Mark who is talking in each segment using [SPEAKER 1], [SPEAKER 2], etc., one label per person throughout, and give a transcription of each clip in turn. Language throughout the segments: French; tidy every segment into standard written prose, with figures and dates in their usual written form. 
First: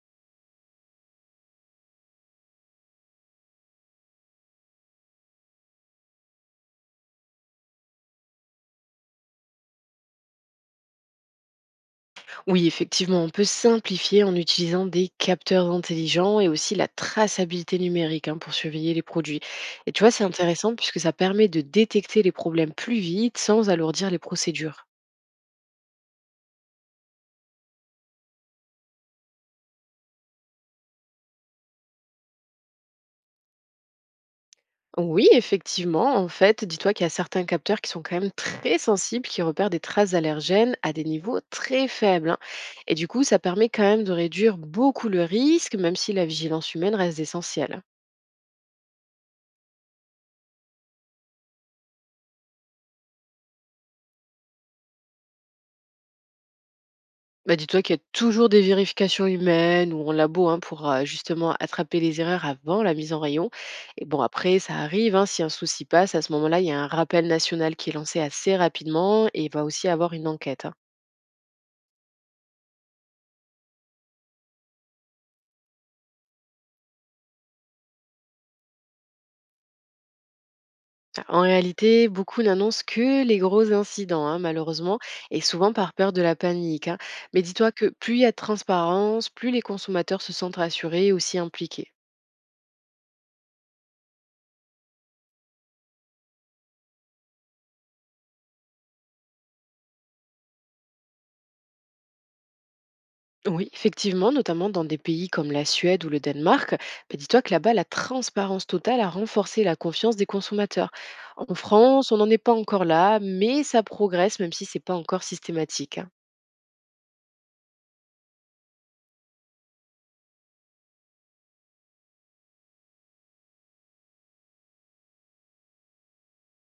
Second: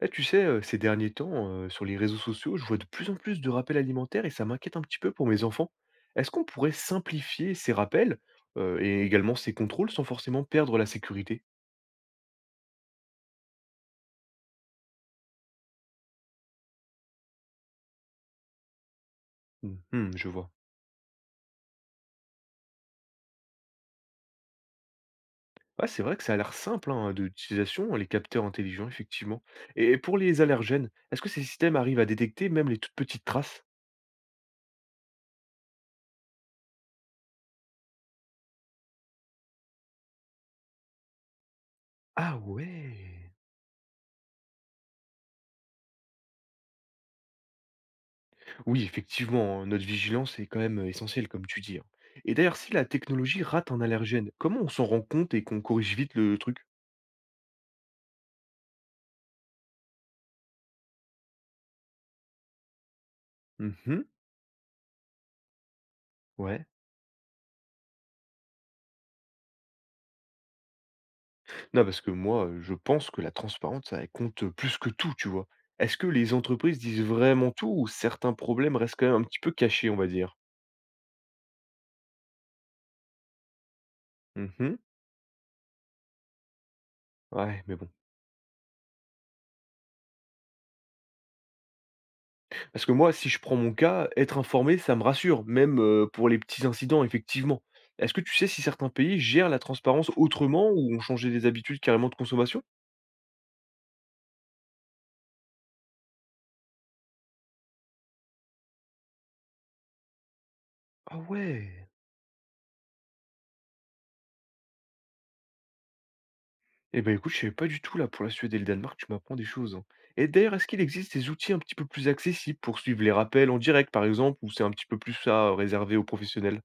[SPEAKER 1] Eh, tu sais, ces derniers temps, sur les réseaux sociaux, je vois de plus en plus de rappels alimentaires et ça m'inquiète un petit peu pour mes enfants. Est-ce qu'on pourrait simplifier ces rappels, et également ces contrôles sans forcément perdre la sécurité?
[SPEAKER 2] Oui, effectivement, on peut simplifier en utilisant des capteurs intelligents et aussi la traçabilité numérique, hein, pour surveiller les produits.
[SPEAKER 1] Mmh
[SPEAKER 2] Et tu vois,
[SPEAKER 1] mmh,
[SPEAKER 2] c'est
[SPEAKER 1] je vois.
[SPEAKER 2] intéressant puisque ça permet de détecter les problèmes plus vite sans alourdir les procédures.
[SPEAKER 1] Ouais, c'est vrai que ça a l'air simple, hein, de l'utilisation, les capteurs intelligents, effectivement. Et pour les allergènes, est-ce que ces systèmes arrivent à détecter même les toutes petites traces?
[SPEAKER 2] Oui, effectivement, en fait, dis-toi qu'il y a certains capteurs qui sont quand même très sensibles, qui repèrent des traces allergènes à des niveaux très faibles,
[SPEAKER 1] Ah
[SPEAKER 2] hein. Et du coup,
[SPEAKER 1] ouais!
[SPEAKER 2] ça permet quand même de réduire beaucoup le risque, même si la vigilance humaine reste essentielle.
[SPEAKER 1] Oui, effectivement, hein, notre vigilance est quand même essentielle, comme tu dis, hein. Et d'ailleurs, si la technologie rate un allergène, comment on s'en rend compte et qu'on corrige vite le truc?
[SPEAKER 2] Bah, dis-toi qu'il y a toujours des vérifications humaines ou en labo, hein, pour justement attraper les erreurs avant la mise en rayon.
[SPEAKER 1] Mhm.
[SPEAKER 2] Et bon, après, ça arrive, hein, si un souci passe, à ce moment-là,
[SPEAKER 1] Ouais.
[SPEAKER 2] il y a un rappel national qui est lancé assez rapidement et il va aussi avoir une enquête, hein.
[SPEAKER 1] Non, parce que moi, je pense que la transparence, ça elle compte plus que tout, tu vois. Est-ce que les entreprises disent vraiment tout ou certains problèmes restent quand même un petit peu cachés, on va dire?
[SPEAKER 2] Ah, en réalité, beaucoup n'annoncent que les gros incidents, hein,
[SPEAKER 1] Mhm.
[SPEAKER 2] malheureusement, et souvent par peur de la panique, hein. Mais
[SPEAKER 1] Ouais,
[SPEAKER 2] dis-toi
[SPEAKER 1] mais bon.
[SPEAKER 2] que plus il y a de transparence, plus les consommateurs se sentent rassurés et aussi impliqués.
[SPEAKER 1] Parce que moi, si je prends mon cas, être informé, ça me rassure, même pour les petits incidents, effectivement. Est-ce que tu sais si certains pays gèrent la transparence autrement ou ont changé des habitudes carrément de consommation?
[SPEAKER 2] Oui, effectivement, notamment dans des pays comme la Suède ou le Danemark, bah, dis-toi que là-bas, la transparence totale a renforcé la confiance des consommateurs.
[SPEAKER 1] Ah
[SPEAKER 2] En
[SPEAKER 1] ouais!
[SPEAKER 2] France, on n'en est pas encore là, mais ça progresse, même si c'est pas encore systématique, hein.
[SPEAKER 1] Eh ben, écoute, je savais pas du tout là pour la Suède et le Danemark, tu m'apprends des choses, hein. Et d'ailleurs, est-ce qu'il existe des outils un petit peu plus accessibles pour suivre les rappels en direct, par exemple, ou c'est un petit peu plus ça, réservé aux professionnels?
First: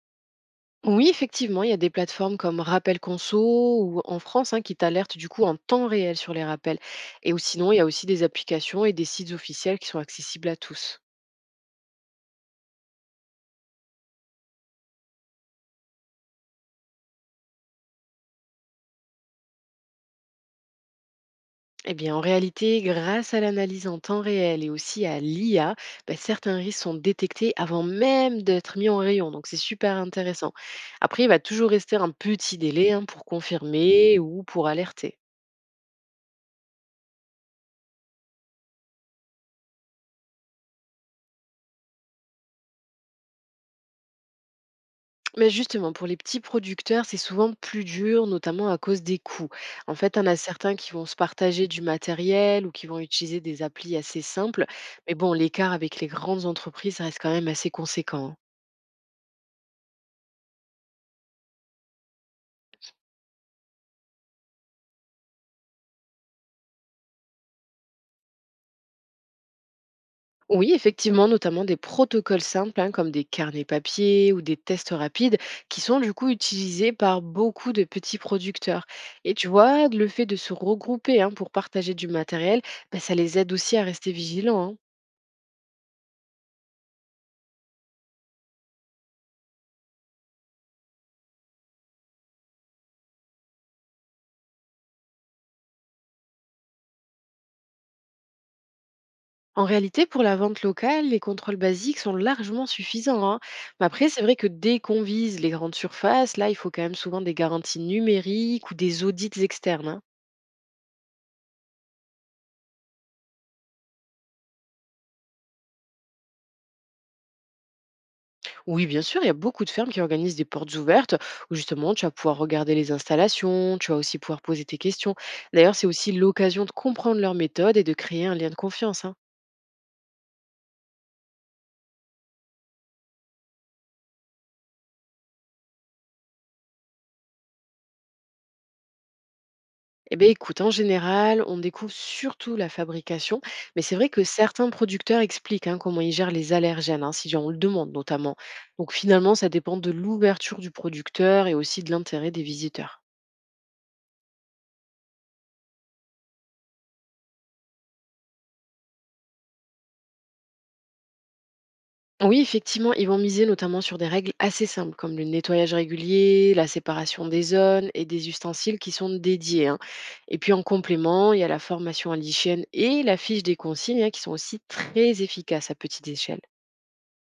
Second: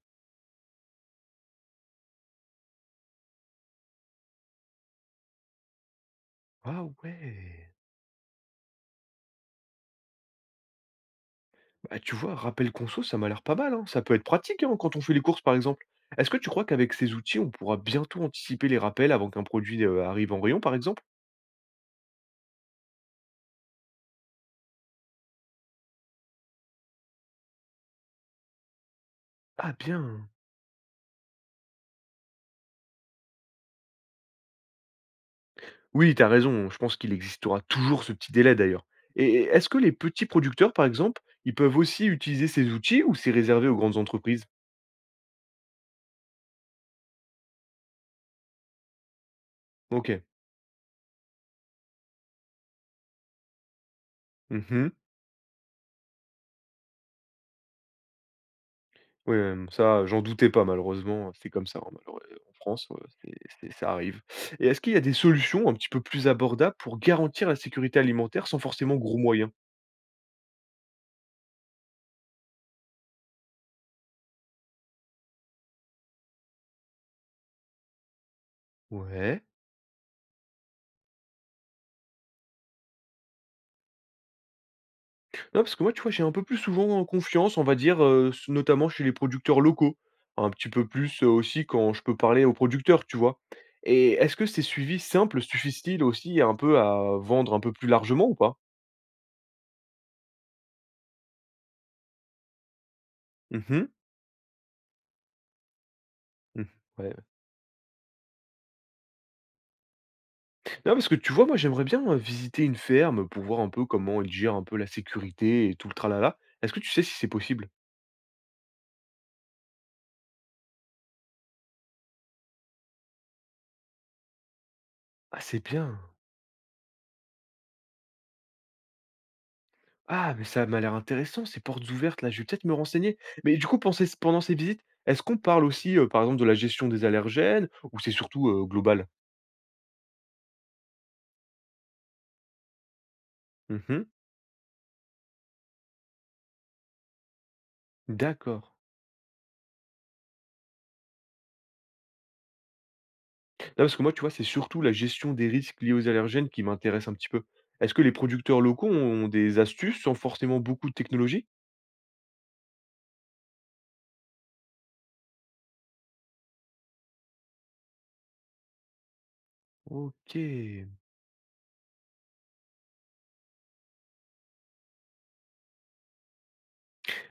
[SPEAKER 2] Oui, effectivement, il y a des plateformes comme Rappel Conso ou en France, hein, qui t'alertent du coup en temps réel sur les rappels.
[SPEAKER 1] Ah
[SPEAKER 2] Et ou
[SPEAKER 1] ouais!
[SPEAKER 2] sinon, il y a aussi des applications et des sites officiels qui sont accessibles à tous.
[SPEAKER 1] Bah, tu vois, rappel conso, ça m'a l'air pas mal, hein. Ça peut être pratique, hein, quand on fait les courses, par exemple. Est-ce que tu crois qu'avec ces outils, on pourra bientôt anticiper les rappels avant qu'un produit, arrive en rayon, par exemple?
[SPEAKER 2] Eh bien, en réalité, grâce à l'analyse en temps réel et aussi à l'IA, ben, certains risques sont détectés avant même d'être mis en rayon. Donc, c'est
[SPEAKER 1] Ah
[SPEAKER 2] super
[SPEAKER 1] bien!
[SPEAKER 2] intéressant. Après, il va toujours rester un petit délai, hein, pour confirmer ou pour alerter.
[SPEAKER 1] Oui, tu as raison, je pense qu'il existera toujours ce petit délai d'ailleurs. Et est-ce que les petits producteurs, par exemple, ils peuvent aussi utiliser ces outils ou c'est réservé aux grandes entreprises?
[SPEAKER 2] Mais justement, pour les petits producteurs, c'est souvent plus dur, notamment à cause des coûts. En fait,
[SPEAKER 1] OK.
[SPEAKER 2] on a certains qui vont se partager du matériel ou qui vont utiliser des applis assez simples.
[SPEAKER 1] Mmh mh.
[SPEAKER 2] Mais bon, l'écart avec les grandes entreprises reste quand même assez conséquent, hein.
[SPEAKER 1] Ouais, ça, j'en doutais pas malheureusement, c'est comme ça, hein, malheureux en France, c'est ça arrive. Et est-ce qu'il y a des solutions un petit peu plus abordables pour garantir la sécurité alimentaire sans forcément gros moyens?
[SPEAKER 2] Oui, effectivement, notamment des protocoles simples, hein, comme des carnets papier ou des tests rapides qui sont du coup utilisés par beaucoup de petits producteurs. Et
[SPEAKER 1] Ouais.
[SPEAKER 2] tu vois, le fait de se regrouper, hein, pour partager du matériel, bah, ça les aide aussi à rester vigilants, hein.
[SPEAKER 1] Non, parce que moi, tu vois, j'ai un peu plus souvent confiance, on va dire, s notamment chez les producteurs locaux. Un petit peu plus, aussi quand je peux parler aux producteurs, tu vois? Et est-ce que ces suivis simples suffisent-ils aussi un peu à vendre un peu plus largement ou pas?
[SPEAKER 2] En réalité, pour la vente locale, les contrôles basiques sont largement suffisants, hein.
[SPEAKER 1] Mmh
[SPEAKER 2] Mais
[SPEAKER 1] mh.
[SPEAKER 2] après, c'est vrai que dès qu'on vise les grandes surfaces, là, il
[SPEAKER 1] Mmh.
[SPEAKER 2] faut quand même
[SPEAKER 1] Ouais, ouais.
[SPEAKER 2] souvent des garanties numériques ou des audits externes, hein.
[SPEAKER 1] Non, parce que tu vois, moi, j'aimerais bien, visiter une ferme pour voir un peu comment ils gèrent un peu la sécurité et tout le tralala. Est-ce que tu sais si c'est possible?
[SPEAKER 2] Oui, bien sûr, il y a beaucoup de fermes qui organisent des portes ouvertes où justement tu vas pouvoir regarder les installations, tu vas aussi pouvoir poser tes questions.
[SPEAKER 1] Ah, c'est
[SPEAKER 2] D'ailleurs, c'est
[SPEAKER 1] bien.
[SPEAKER 2] aussi l'occasion de comprendre leurs méthodes et de créer un lien de confiance, hein.
[SPEAKER 1] Ah, mais ça m'a l'air intéressant, ces portes ouvertes là, je vais peut-être me renseigner. Mais du coup, pendant ces visites, est-ce qu'on parle aussi, par exemple, de la gestion des allergènes ou c'est surtout global?
[SPEAKER 2] Eh bien, écoute, en général, on découvre surtout la fabrication, mais c'est
[SPEAKER 1] Mhm.
[SPEAKER 2] vrai que certains producteurs expliquent, hein, comment ils gèrent les allergènes, hein, si on le demande notamment.
[SPEAKER 1] D'accord.
[SPEAKER 2] Donc finalement, ça dépend de l'ouverture du producteur et aussi de l'intérêt des visiteurs.
[SPEAKER 1] Non, parce que moi, tu vois, c'est surtout la gestion des risques liés aux allergènes qui m'intéresse un petit peu. Est-ce que les producteurs locaux ont des astuces sans forcément beaucoup de technologie?
[SPEAKER 2] Oui, effectivement, ils vont miser notamment sur des règles assez simples, comme le nettoyage régulier, la séparation des zones et des ustensiles qui sont dédiés, hein.
[SPEAKER 1] Ok.
[SPEAKER 2] Et puis en complément, il y a la formation à l'hygiène et la fiche des consignes, hein, qui sont aussi très efficaces à petite échelle.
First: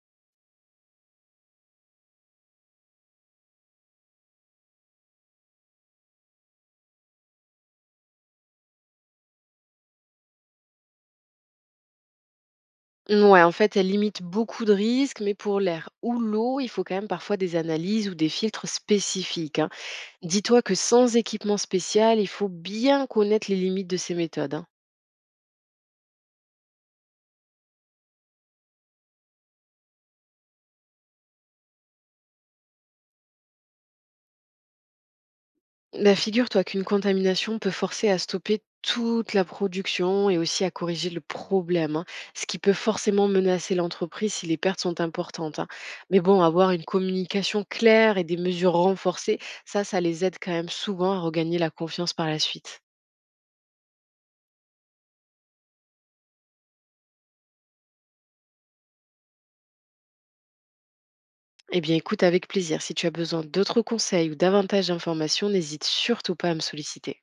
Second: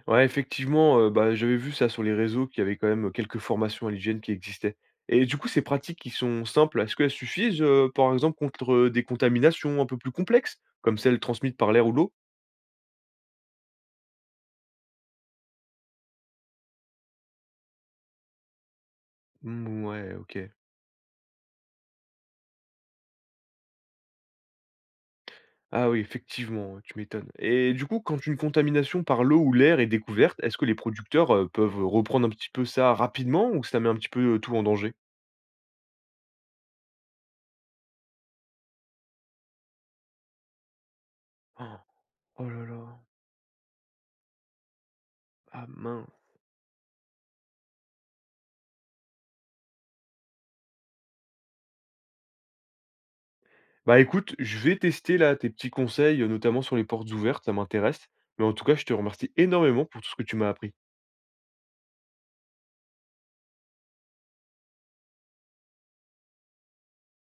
[SPEAKER 1] Ouais, effectivement, bah, j'avais vu ça sur les réseaux qu'il y avait quand même quelques formations à l'hygiène qui existaient. Et du coup, ces pratiques qui sont simples, est-ce qu'elles suffisent, par exemple, contre, des contaminations un peu plus complexes, comme celles transmises par l'air ou l'eau?
[SPEAKER 2] Ouais, en fait, elle limite beaucoup de risques, mais pour l'air ou l'eau, il faut quand même parfois des analyses ou des filtres spécifiques, hein.
[SPEAKER 1] Mmh, ouais, OK.
[SPEAKER 2] Dis-toi que sans équipement spécial, il faut bien connaître les limites de ces méthodes, hein.
[SPEAKER 1] Ah oui, effectivement, ouais, tu m'étonnes. Et du coup, quand une contamination par l'eau ou l'air est découverte, est-ce que les producteurs, peuvent reprendre un petit peu ça rapidement ou ça met un petit peu, tout en danger?
[SPEAKER 2] Bah, figure-toi qu'une contamination peut forcer à stopper toute la production et aussi à corriger le
[SPEAKER 1] Oh
[SPEAKER 2] problème, hein, ce
[SPEAKER 1] oh
[SPEAKER 2] qui
[SPEAKER 1] là
[SPEAKER 2] peut
[SPEAKER 1] là,
[SPEAKER 2] forcément menacer l'entreprise si les pertes sont importantes,
[SPEAKER 1] ah
[SPEAKER 2] hein.
[SPEAKER 1] mince.
[SPEAKER 2] Mais bon, avoir une communication claire et des mesures renforcées, ça les aide quand même souvent à regagner la confiance par la suite.
[SPEAKER 1] Bah écoute, je vais tester là tes petits conseils, notamment sur les portes ouvertes, ça m'intéresse. Mais en tout cas, je te remercie énormément pour tout ce que tu m'as appris.
[SPEAKER 2] Eh bien, écoute avec plaisir. Si tu as besoin d'autres conseils ou davantage d'informations, n'hésite surtout pas à me solliciter.